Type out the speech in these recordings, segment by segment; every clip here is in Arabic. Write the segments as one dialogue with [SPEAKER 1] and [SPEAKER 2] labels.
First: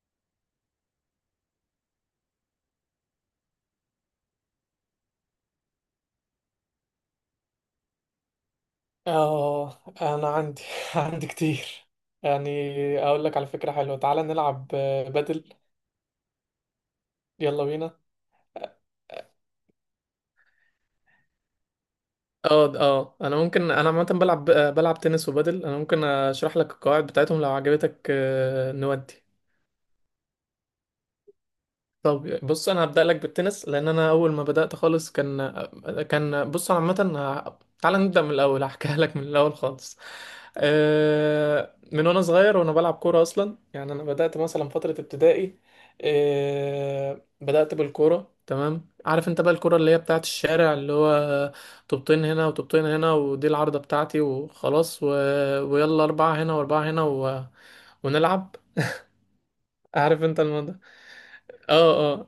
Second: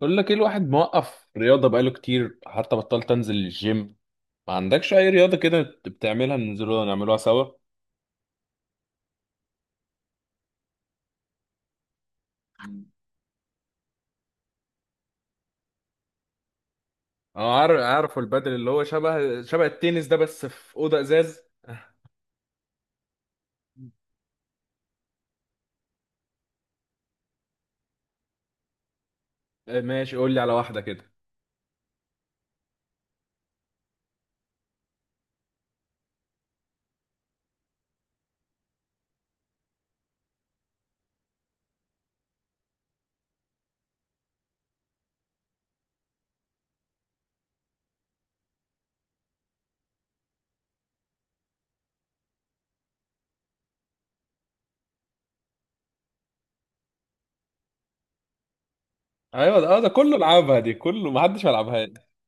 [SPEAKER 1] بقول لك ايه، الواحد موقف رياضة بقاله كتير حتى بطلت انزل الجيم. ما عندكش اي رياضة كده بتعملها ننزلوها نعملوها سوا؟
[SPEAKER 2] اه انا عندي عندي كتير. يعني اقول لك على فكرة حلوة، تعالى نلعب بدل.
[SPEAKER 1] اه،
[SPEAKER 2] يلا
[SPEAKER 1] عارف
[SPEAKER 2] بينا.
[SPEAKER 1] عارف البدل اللي هو شبه التنس ده، بس في أوضة ازاز.
[SPEAKER 2] اه انا ممكن، انا عامه بلعب بلعب تنس وبادل. انا ممكن اشرح لك القواعد بتاعتهم لو عجبتك نودي.
[SPEAKER 1] ماشي، قول لي على واحدة كده.
[SPEAKER 2] طب بص، انا هبدأ لك بالتنس لان انا اول ما بدأت خالص كان بص، انا عامة تعال نبدأ من الاول. هحكيها لك من الاول خالص. من وانا صغير وانا بلعب كورة اصلا، يعني انا بدأت مثلا فترة ابتدائي. بدأت بالكورة. تمام، عارف انت بقى الكورة اللي هي بتاعت الشارع، اللي هو طوبتين هنا وطوبتين هنا، ودي العارضة بتاعتي وخلاص ويلا اربعة هنا واربعة هنا ونلعب.
[SPEAKER 1] ايوه ده، ده كله
[SPEAKER 2] عارف انت
[SPEAKER 1] لعبها، دي
[SPEAKER 2] الموضوع.
[SPEAKER 1] كله ما حدش ما لعبهاش.
[SPEAKER 2] اه. اه.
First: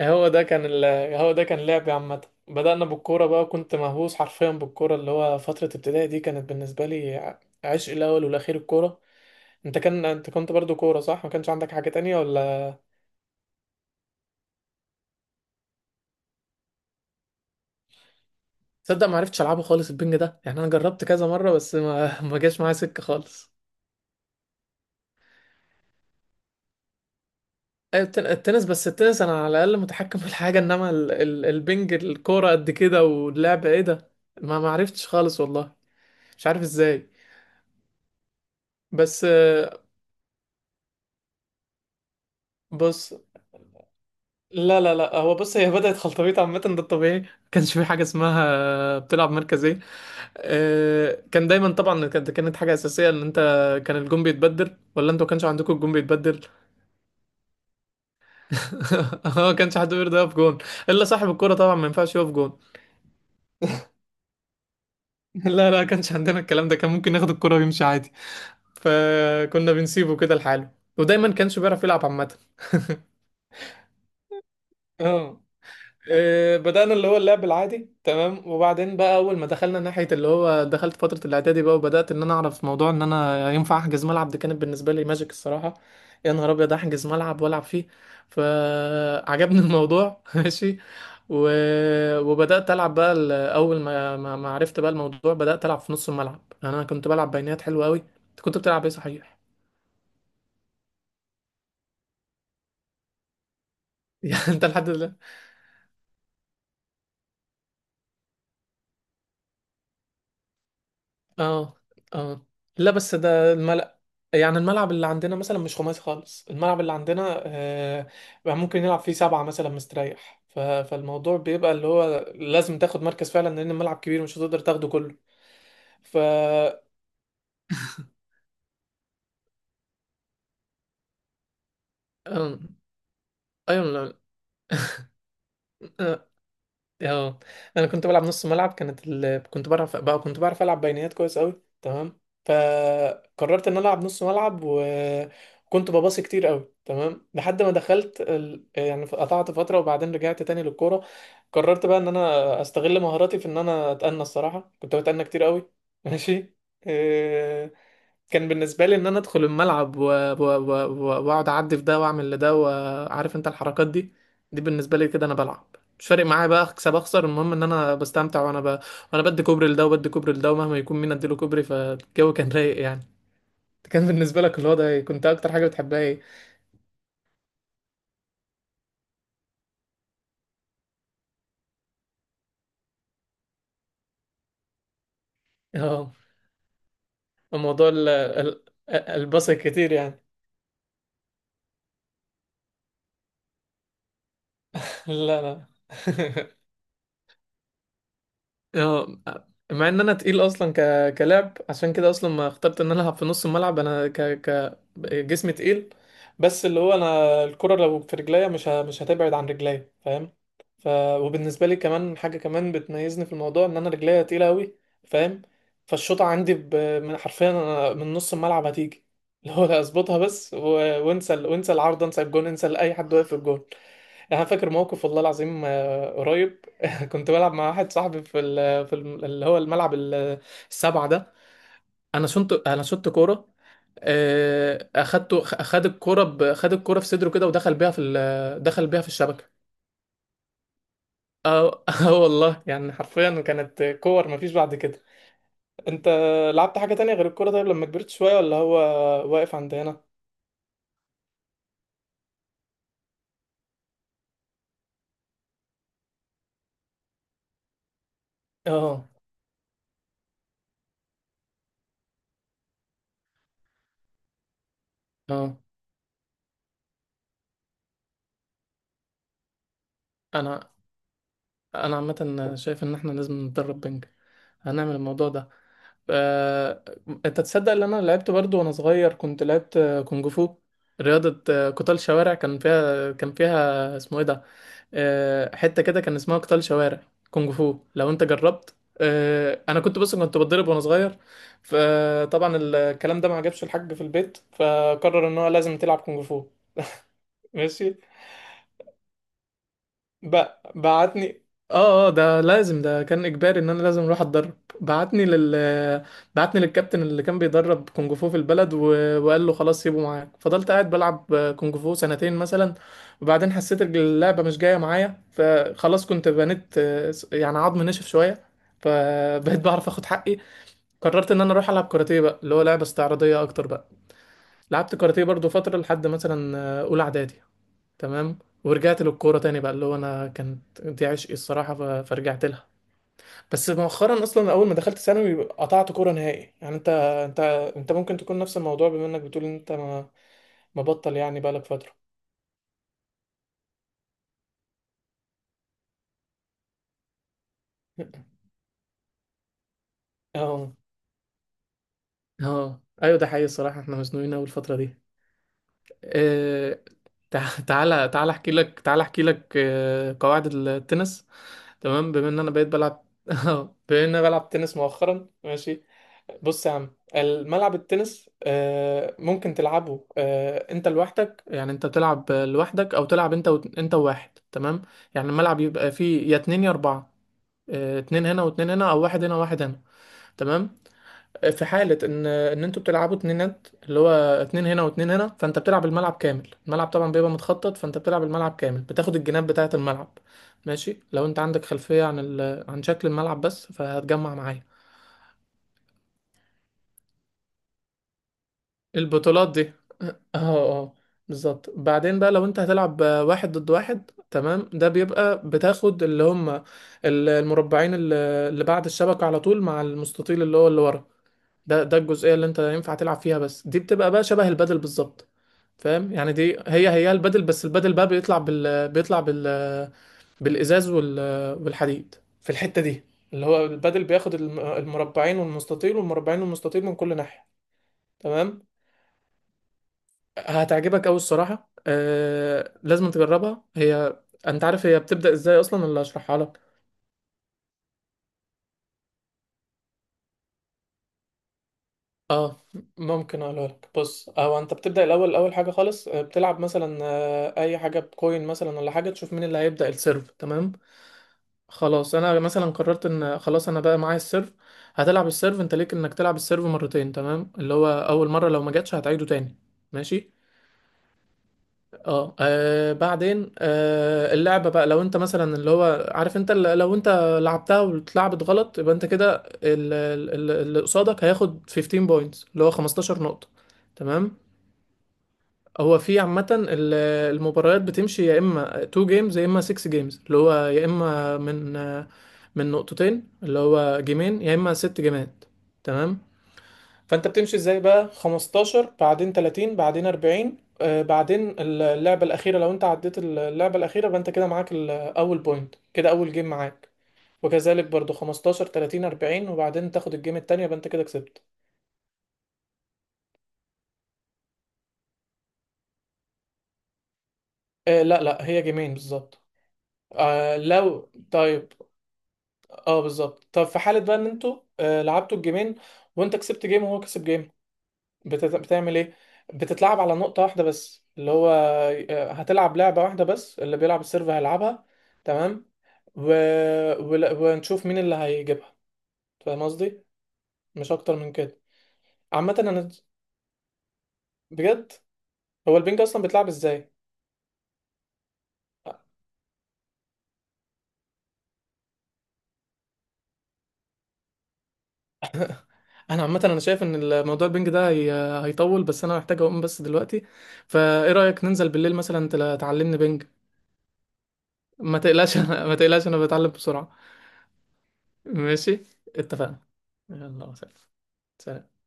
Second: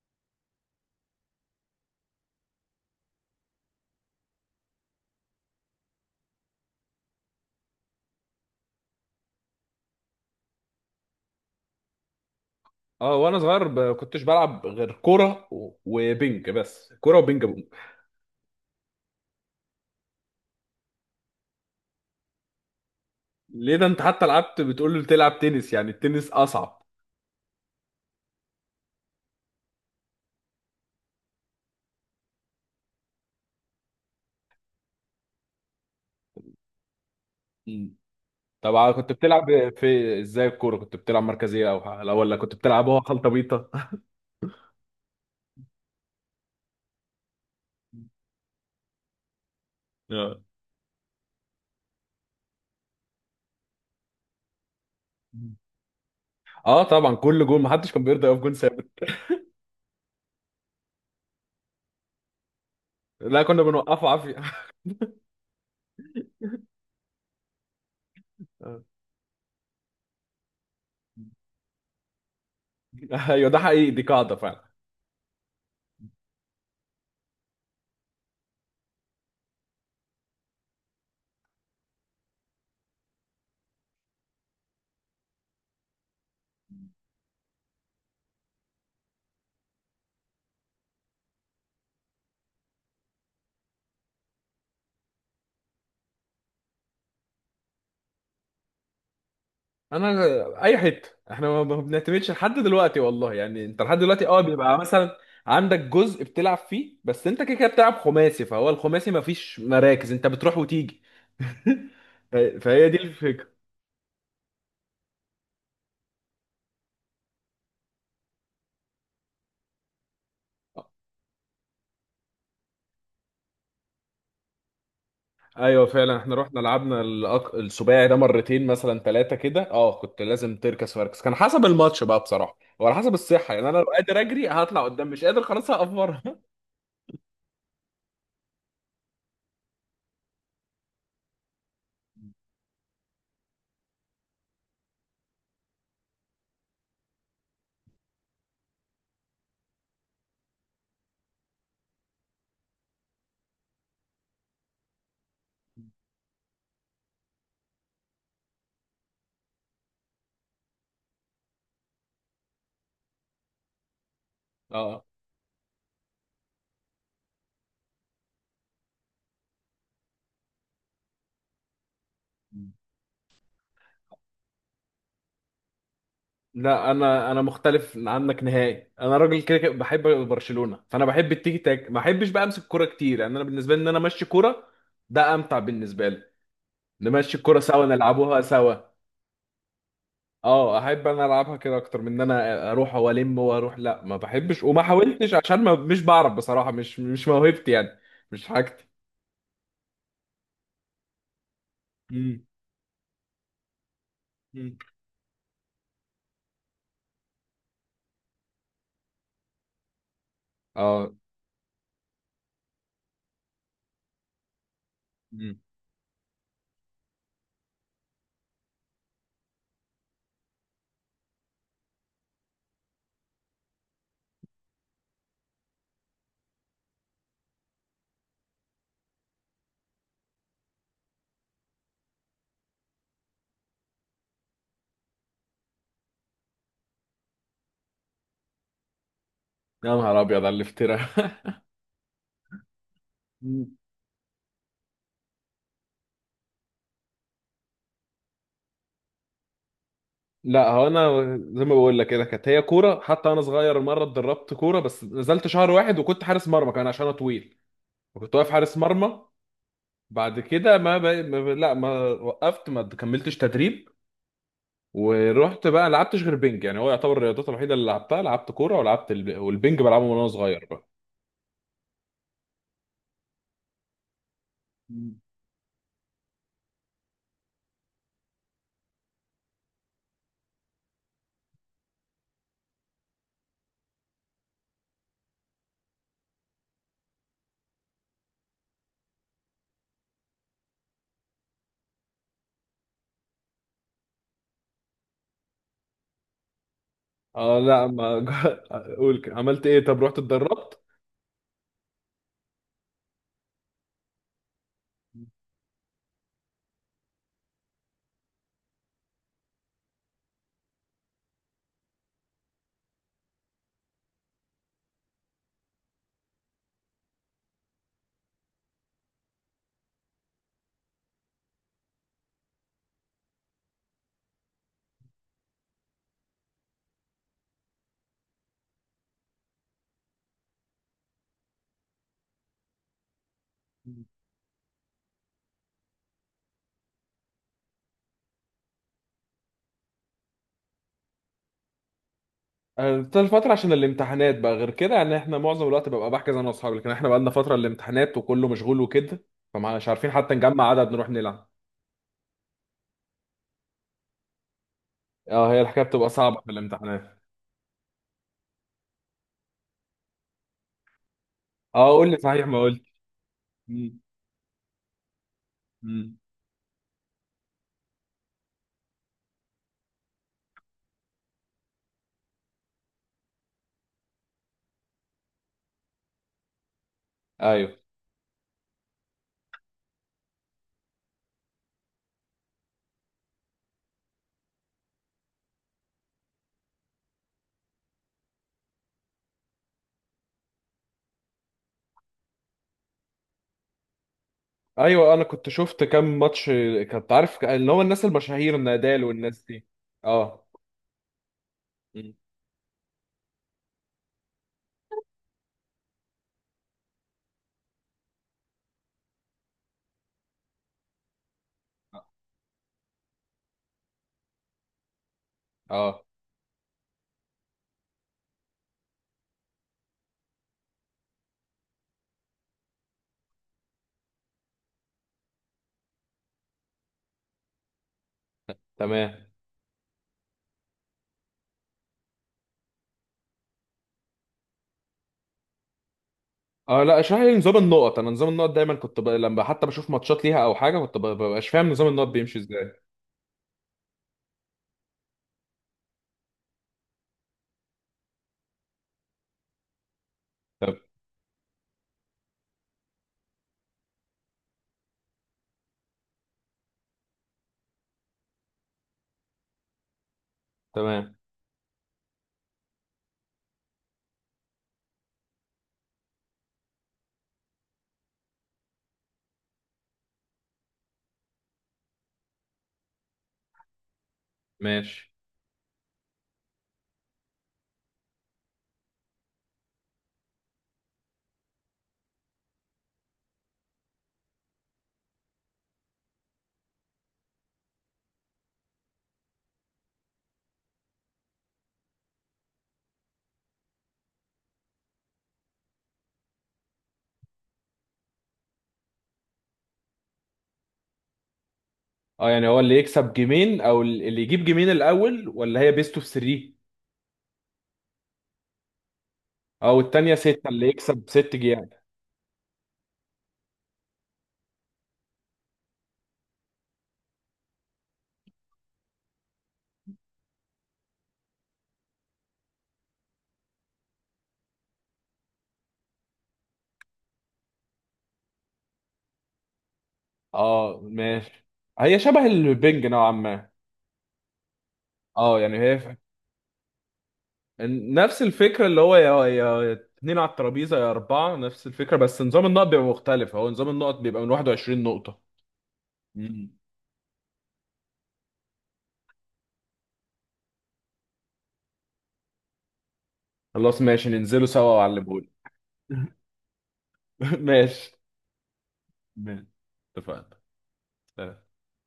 [SPEAKER 2] هو ده كان ال... هو ده كان لعبي عامة. بدأنا بالكورة بقى، كنت مهووس حرفيا بالكورة، اللي هو فترة ابتدائي دي كانت بالنسبة لي عشق الأول والأخير الكورة. انت كنت برضو كورة صح؟ ما كانش عندك حاجة تانية ولا؟
[SPEAKER 1] اه، وانا صغير كنتش بلعب غير كورة وبنج، بس كورة وبنج بونج.
[SPEAKER 2] تصدق ما عرفتش ألعبه خالص، البنج ده. يعني أنا جربت كذا مرة بس ما ما جاش معايا سكة خالص.
[SPEAKER 1] ليه؟ ده انت حتى لعبت، بتقول لي تلعب تنس؟ يعني التنس اصعب.
[SPEAKER 2] أيوة، التنس، بس التنس أنا على الأقل متحكم في الحاجة، إنما البنج الكورة قد كده واللعب إيه ده؟ ما عرفتش خالص والله. مش عارف إزاي.
[SPEAKER 1] طب كنت
[SPEAKER 2] بس
[SPEAKER 1] بتلعب في ازاي الكوره؟ كنت بتلعب مركزيه او لا، ولا كنت بتلعب هو
[SPEAKER 2] بص،
[SPEAKER 1] خلطه بيطه؟
[SPEAKER 2] لا هو بص، هي بدأت خلطبيط عامة، ده الطبيعي. ما كانش في حاجة اسمها بتلعب مركز ايه.
[SPEAKER 1] اه.
[SPEAKER 2] كان دايما طبعا، كانت حاجة أساسية ان انت كان الجون بيتبدل. ولا انتوا كانش عندكم الجون بيتبدل؟
[SPEAKER 1] آه، طبعا كل جول محدش كان بيرضى يقف جول ثابت.
[SPEAKER 2] هو كانش حد بيرضى يقف جون، الا صاحب الكرة طبعا ما ينفعش يقف جون.
[SPEAKER 1] لا، كنا بنوقفه عافيه.
[SPEAKER 2] لا كانش عندنا الكلام ده، كان ممكن ياخد الكرة ويمشي عادي.
[SPEAKER 1] آه.
[SPEAKER 2] فكنا بنسيبه كده لحاله، ودايما كانش بيعرف يلعب عامة.
[SPEAKER 1] ايوه، ده حقيقي، دي قاعده فعلا.
[SPEAKER 2] اه. بدأنا اللي هو اللعب العادي تمام، وبعدين بقى أول ما دخلنا ناحية اللي هو دخلت فترة الإعدادي بقى، وبدأت إن أنا أعرف موضوع إن أنا ينفع أحجز ملعب. دي كانت بالنسبة لي ماجيك الصراحة. يا نهار أبيض، أحجز ملعب وألعب فيه. فعجبني الموضوع. ماشي، و... وبدأت ألعب بقى، أول ما ما عرفت بقى الموضوع بدأت ألعب في نص الملعب. يعني أنا كنت بلعب بينات حلوة أوي. أنت كنت بتلعب إيه صحيح؟
[SPEAKER 1] انا اي حته، احنا ما بنعتمدش لحد دلوقتي والله. يعني انت لحد دلوقتي، اه،
[SPEAKER 2] يعني أنت
[SPEAKER 1] بيبقى
[SPEAKER 2] لحد دلوقتي.
[SPEAKER 1] مثلا عندك جزء بتلعب فيه، بس انت كده كده بتلعب خماسي، فهو الخماسي ما فيش مراكز، انت بتروح وتيجي.
[SPEAKER 2] اه. اه.
[SPEAKER 1] فهي
[SPEAKER 2] لا
[SPEAKER 1] دي
[SPEAKER 2] بس
[SPEAKER 1] الفكره.
[SPEAKER 2] ده الملأ، يعني الملعب اللي عندنا مثلا مش خماسي خالص. الملعب اللي عندنا آه، بقى ممكن يلعب فيه سبعة مثلا مستريح. فالموضوع بيبقى اللي هو لازم تاخد مركز فعلا، لأن الملعب كبير مش هتقدر تاخده كله.
[SPEAKER 1] ايوه، فعلا
[SPEAKER 2] ف
[SPEAKER 1] احنا رحنا لعبنا السباعي ده مرتين، مثلا ثلاثه كده. اه، كنت لازم تركز مركز، كان حسب الماتش بقى بصراحه،
[SPEAKER 2] آه،
[SPEAKER 1] وعلى حسب الصحه. يعني انا لو
[SPEAKER 2] ايوه.
[SPEAKER 1] قادر اجري هطلع قدام، مش قادر خلاص هقف بره.
[SPEAKER 2] لا. اه. انا كنت بلعب نص ملعب، كنت بعرف بقى، كنت بعرف العب بينيات كويس قوي تمام. فقررت ان أنا العب نص ملعب، وكنت بباصي كتير قوي تمام، لحد ما يعني قطعت فتره، وبعدين رجعت تاني للكوره. قررت بقى ان انا استغل مهاراتي في ان انا اتأنى الصراحه، كنت بتأنى كتير قوي. ماشي، آه، كان بالنسبه لي ان انا ادخل الملعب واقعد اعدي في ده واعمل لده، وعارف انت الحركات دي. دي بالنسبه
[SPEAKER 1] اه.
[SPEAKER 2] لي كده انا بلعب. مش فارق معايا بقى اكسب اخسر، المهم ان انا بستمتع وانا وانا بدي كوبري لده وبدي كوبري لده، ومهما يكون مين اديله كوبري فالجو كان رايق يعني. كان بالنسبه لك الوضع ايه؟ كنت اكتر حاجه بتحبها ايه؟
[SPEAKER 1] لا، انا مختلف عنك نهائي. انا راجل كده كده بحب برشلونه، فانا بحب التيكي تاك، ما بحبش بقى امسك كوره كتير. يعني انا بالنسبه لي ان انا امشي كوره، ده امتع بالنسبه
[SPEAKER 2] اه،
[SPEAKER 1] لي. نمشي الكوره سوا،
[SPEAKER 2] موضوع
[SPEAKER 1] نلعبوها سوا.
[SPEAKER 2] الباص الكتير يعني.
[SPEAKER 1] اه، احب انا العبها كده اكتر من ان انا اروح والم واروح. لا، ما بحبش وما حاولتش،
[SPEAKER 2] لا
[SPEAKER 1] عشان
[SPEAKER 2] لا.
[SPEAKER 1] ما مش بعرف بصراحه، مش موهبتي يعني، مش حاجتي.
[SPEAKER 2] اه، مع ان انا تقيل اصلا كلاعب، عشان كده اصلا
[SPEAKER 1] مم.
[SPEAKER 2] ما اخترت ان انا العب في نص الملعب. انا
[SPEAKER 1] مم.
[SPEAKER 2] ك... جسمي تقيل، بس اللي هو انا الكرة لو في رجليا مش هتبعد عن رجليا، فاهم؟ ف...
[SPEAKER 1] اه.
[SPEAKER 2] وبالنسبة لي كمان حاجة كمان بتميزني في الموضوع، ان انا رجليا تقيلة قوي، فاهم.
[SPEAKER 1] مم.
[SPEAKER 2] فالشوطة عندي من حرفيا أنا من نص الملعب هتيجي، اللي هو اظبطها بس وانسى العارضة، انسى الجون، انسى اي حد واقف في الجون. انا فاكر موقف والله العظيم قريب. كنت بلعب مع واحد صاحبي في ال في ال اللي هو الملعب السبعة ده. انا شنت كورة. اخد الكورة خد الكورة في صدره كده، ودخل بيها في دخل بيها في الشبكة.
[SPEAKER 1] يا نهار ابيض على الافتراء!
[SPEAKER 2] اه. والله يعني حرفيا
[SPEAKER 1] مم.
[SPEAKER 2] كانت كور مفيش بعد كده. انت لعبت حاجة تانية غير الكورة طيب لما كبرت شوية؟ ولا هو واقف عند هنا؟
[SPEAKER 1] لا، هو انا زي ما بقول لك كده، كانت هي كوره. حتى انا صغير مره اتدربت كوره، بس نزلت شهر واحد، وكنت حارس مرمى كمان عشان انا طويل، وكنت واقف حارس
[SPEAKER 2] اه
[SPEAKER 1] مرمى. بعد كده ما, ب... ما ب... لا، ما وقفت، ما كملتش تدريب.
[SPEAKER 2] اه.
[SPEAKER 1] ورحت بقى لعبتش غير بينج. يعني هو يعتبر الرياضات الوحيده اللي لعبتها: لعبت كوره، ولعبت والبينج بلعبه من وانا صغير
[SPEAKER 2] انا
[SPEAKER 1] بقى.
[SPEAKER 2] انا عامة شايف ان احنا لازم نتدرب بنج، هنعمل
[SPEAKER 1] مم.
[SPEAKER 2] الموضوع ده. آه، انت تصدق ان انا لعبت برضو وانا صغير، كنت لعبت كونج فو. رياضة قتال شوارع. كان فيها اسمه ايه ده حتة كده، كان اسمها قتال شوارع كونج فو، لو انت جربت. انا كنت بص، كنت بتضرب وانا صغير، فطبعا الكلام ده ما عجبش الحاج في البيت، فقرر ان هو لازم تلعب كونج فو.
[SPEAKER 1] اه، لا
[SPEAKER 2] ماشي،
[SPEAKER 1] ما اقول كده. عملت ايه؟ طب رحت
[SPEAKER 2] ب...
[SPEAKER 1] اتدربت.
[SPEAKER 2] بعتني. اه اه، ده لازم، ده كان اجباري ان انا لازم اروح اتدرب. بعتني لل بعتني للكابتن اللي كان بيدرب كونج فو في البلد، وقال له خلاص سيبه معاك، فضلت قاعد بلعب كونج فو سنتين مثلا. وبعدين حسيت إن اللعبة مش جاية معايا، فخلاص كنت بنيت يعني عظم نشف شوية، فبقيت بعرف اخد حقي. قررت ان انا اروح العب كاراتيه بقى، اللي هو لعبة استعراضية اكتر بقى. لعبت كاراتيه برضو فترة لحد مثلا اولى اعدادي. تمام، ورجعت للكوره تاني بقى، اللي هو انا كانت دي عشقي الصراحه، فرجعت لها. بس مؤخرا اصلا اول ما دخلت ثانوي قطعت كوره نهائي. يعني انت، انت انت ممكن تكون نفس الموضوع، بما انك بتقول ان انت ما، مبطل يعني بقالك فتره.
[SPEAKER 1] طول فترة عشان الامتحانات بقى، غير كده يعني احنا معظم الوقت ببقى بحجز انا واصحابي، لكن احنا بقى لنا فترة الامتحانات وكله مشغول وكده، فمش عارفين حتى نجمع
[SPEAKER 2] اه
[SPEAKER 1] عدد نروح نلعب.
[SPEAKER 2] اه، ايوه ده حقيقي الصراحه، احنا مزنوقين اول الفتره دي.
[SPEAKER 1] اه، هي الحكاية بتبقى صعبة في
[SPEAKER 2] آه،
[SPEAKER 1] الامتحانات.
[SPEAKER 2] تعالى، تعالى احكي لك قواعد التنس.
[SPEAKER 1] اه، قول
[SPEAKER 2] تمام،
[SPEAKER 1] لي
[SPEAKER 2] بما ان
[SPEAKER 1] صحيح
[SPEAKER 2] انا
[SPEAKER 1] ما
[SPEAKER 2] بقيت
[SPEAKER 1] قلت.
[SPEAKER 2] بلعب. اه،
[SPEAKER 1] مم.
[SPEAKER 2] بما ان انا بلعب تنس مؤخرا، ماشي.
[SPEAKER 1] مم.
[SPEAKER 2] بص يا عم، الملعب التنس ممكن تلعبه انت لوحدك، يعني انت تلعب لوحدك، او تلعب انت انت وواحد. تمام، يعني الملعب يبقى فيه يا اتنين يا اربعة.
[SPEAKER 1] ايوه،
[SPEAKER 2] اتنين هنا واتنين هنا، او واحد هنا وواحد هنا. تمام، في حالة ان انتوا بتلعبوا اتنينات، اللي هو اتنين هنا واتنين هنا، فانت بتلعب الملعب كامل. الملعب طبعا بيبقى متخطط، فانت بتلعب الملعب كامل بتاخد الجناب بتاعة الملعب. ماشي، لو انت عندك خلفية عن عن شكل الملعب بس، فهتجمع معايا.
[SPEAKER 1] ايوه، انا كنت شفت كام ماتش. كنت عارف اللي هو الناس المشاهير نادال والناس
[SPEAKER 2] البطولات دي.
[SPEAKER 1] دي.
[SPEAKER 2] اه
[SPEAKER 1] اه.
[SPEAKER 2] اه أه. بالظبط،
[SPEAKER 1] م.
[SPEAKER 2] بعدين بقى لو انت هتلعب واحد ضد واحد تمام، ده بيبقى بتاخد اللي هم المربعين اللي اللي بعد الشبكة، على طول مع المستطيل اللي هو اللي ورا. ده ده الجزئيه اللي انت ينفع تلعب فيها، بس دي بتبقى بقى شبه البادل بالظبط.
[SPEAKER 1] اه.
[SPEAKER 2] فاهم، يعني دي هي البادل. بس البادل بقى بيطلع بال بالازاز والحديد في الحته دي. اللي هو البادل بياخد المربعين والمستطيل، والمربعين والمستطيل من كل ناحيه. تمام،
[SPEAKER 1] تمام.
[SPEAKER 2] هتعجبك قوي الصراحه. آه... لازم تجربها هي. انت عارف هي بتبدا ازاي اصلا، اللي هشرحها لك؟
[SPEAKER 1] اه، لا، اشرح لي نظام النقط. انا نظام النقط دايما لما حتى بشوف ماتشات ليها او حاجه، ببقاش فاهم نظام النقط بيمشي
[SPEAKER 2] اه،
[SPEAKER 1] ازاي.
[SPEAKER 2] ممكن اقولها لك. بص، او انت بتبدا الاول، اول حاجه خالص بتلعب مثلا اي حاجه بكوين مثلا، ولا حاجه، تشوف مين اللي هيبدا السيرف. تمام،
[SPEAKER 1] طب.
[SPEAKER 2] خلاص انا مثلا قررت ان خلاص انا بقى معايا السيرف. هتلعب السيرف، انت ليك انك تلعب السيرف مرتين، تمام؟ اللي هو اول مره لو ما جاتش هتعيده تاني، ماشي.
[SPEAKER 1] تمام.
[SPEAKER 2] اه، بعدين آه، اللعبة بقى لو انت مثلا اللي هو عارف انت لو انت لعبتها واتلعبت غلط، يبقى انت كده اللي قصادك هياخد 15 بوينتس، اللي هو 15 نقطة. تمام،
[SPEAKER 1] ماشي.
[SPEAKER 2] هو في عامة المباريات بتمشي يا اما 2 جيمز يا اما 6 جيمز، اللي هو يا اما من من نقطتين اللي هو جيمين، يا اما ست جيمات. تمام، فانت بتمشي ازاي بقى، 15 بعدين 30 بعدين 40، آه بعدين اللعبة الأخيرة. لو انت عديت اللعبة الأخيرة، يبقى انت كده معاك الأول بوينت، كده أول جيم معاك. وكذلك برضو 15 30 40، وبعدين تاخد الجيم التانية، يبقى انت كده كسبت.
[SPEAKER 1] اه، يعني هو اللي يكسب جيمين؟ او اللي يجيب جيمين الاول، ولا هي بيست اوف 3
[SPEAKER 2] آه، لا هي جيمين بالظبط.
[SPEAKER 1] او التانية ستة
[SPEAKER 2] آه،
[SPEAKER 1] اللي يكسب
[SPEAKER 2] لو
[SPEAKER 1] ست جيام؟
[SPEAKER 2] طيب، اه بالظبط. طب في حالة بقى ان انتوا آه لعبتوا الجيمين، وانت كسبت جيم وهو كسب جيم، بتعمل ايه؟ بتتلعب على نقطة واحدة بس، اللي هو هتلعب لعبة واحدة بس، اللي بيلعب السيرف هيلعبها. تمام، و... ونشوف مين اللي هيجيبها. فاهم قصدي؟
[SPEAKER 1] اه،
[SPEAKER 2] مش اكتر من
[SPEAKER 1] ماشي،
[SPEAKER 2] كده.
[SPEAKER 1] هي شبه
[SPEAKER 2] عامة
[SPEAKER 1] البنج
[SPEAKER 2] انا
[SPEAKER 1] نوعا ما.
[SPEAKER 2] بجد،
[SPEAKER 1] اه، يعني
[SPEAKER 2] هو
[SPEAKER 1] هي
[SPEAKER 2] البنج اصلا بيتلعب ازاي؟
[SPEAKER 1] نفس الفكرة اللي هو يا اتنين على الترابيزة يا أربعة، نفس الفكرة. بس نظام النقط بيبقى مختلف، هو نظام النقط بيبقى من 21 نقطة.
[SPEAKER 2] انا عامة
[SPEAKER 1] مم.
[SPEAKER 2] انا شايف ان الموضوع البنج ده هيطول، بس انا محتاج اقوم بس دلوقتي. فايه رأيك ننزل بالليل مثلا، تعلمني بنج.
[SPEAKER 1] خلاص، ماشي، ننزلوا سوا
[SPEAKER 2] ما
[SPEAKER 1] وأعلمهولك.
[SPEAKER 2] تقلقش، ما تقلقش انا بتعلم بسرعة.
[SPEAKER 1] ماشي.
[SPEAKER 2] ماشي،
[SPEAKER 1] ماشي.
[SPEAKER 2] اتفقنا.
[SPEAKER 1] اتفقنا.
[SPEAKER 2] يلا سلام. سلام.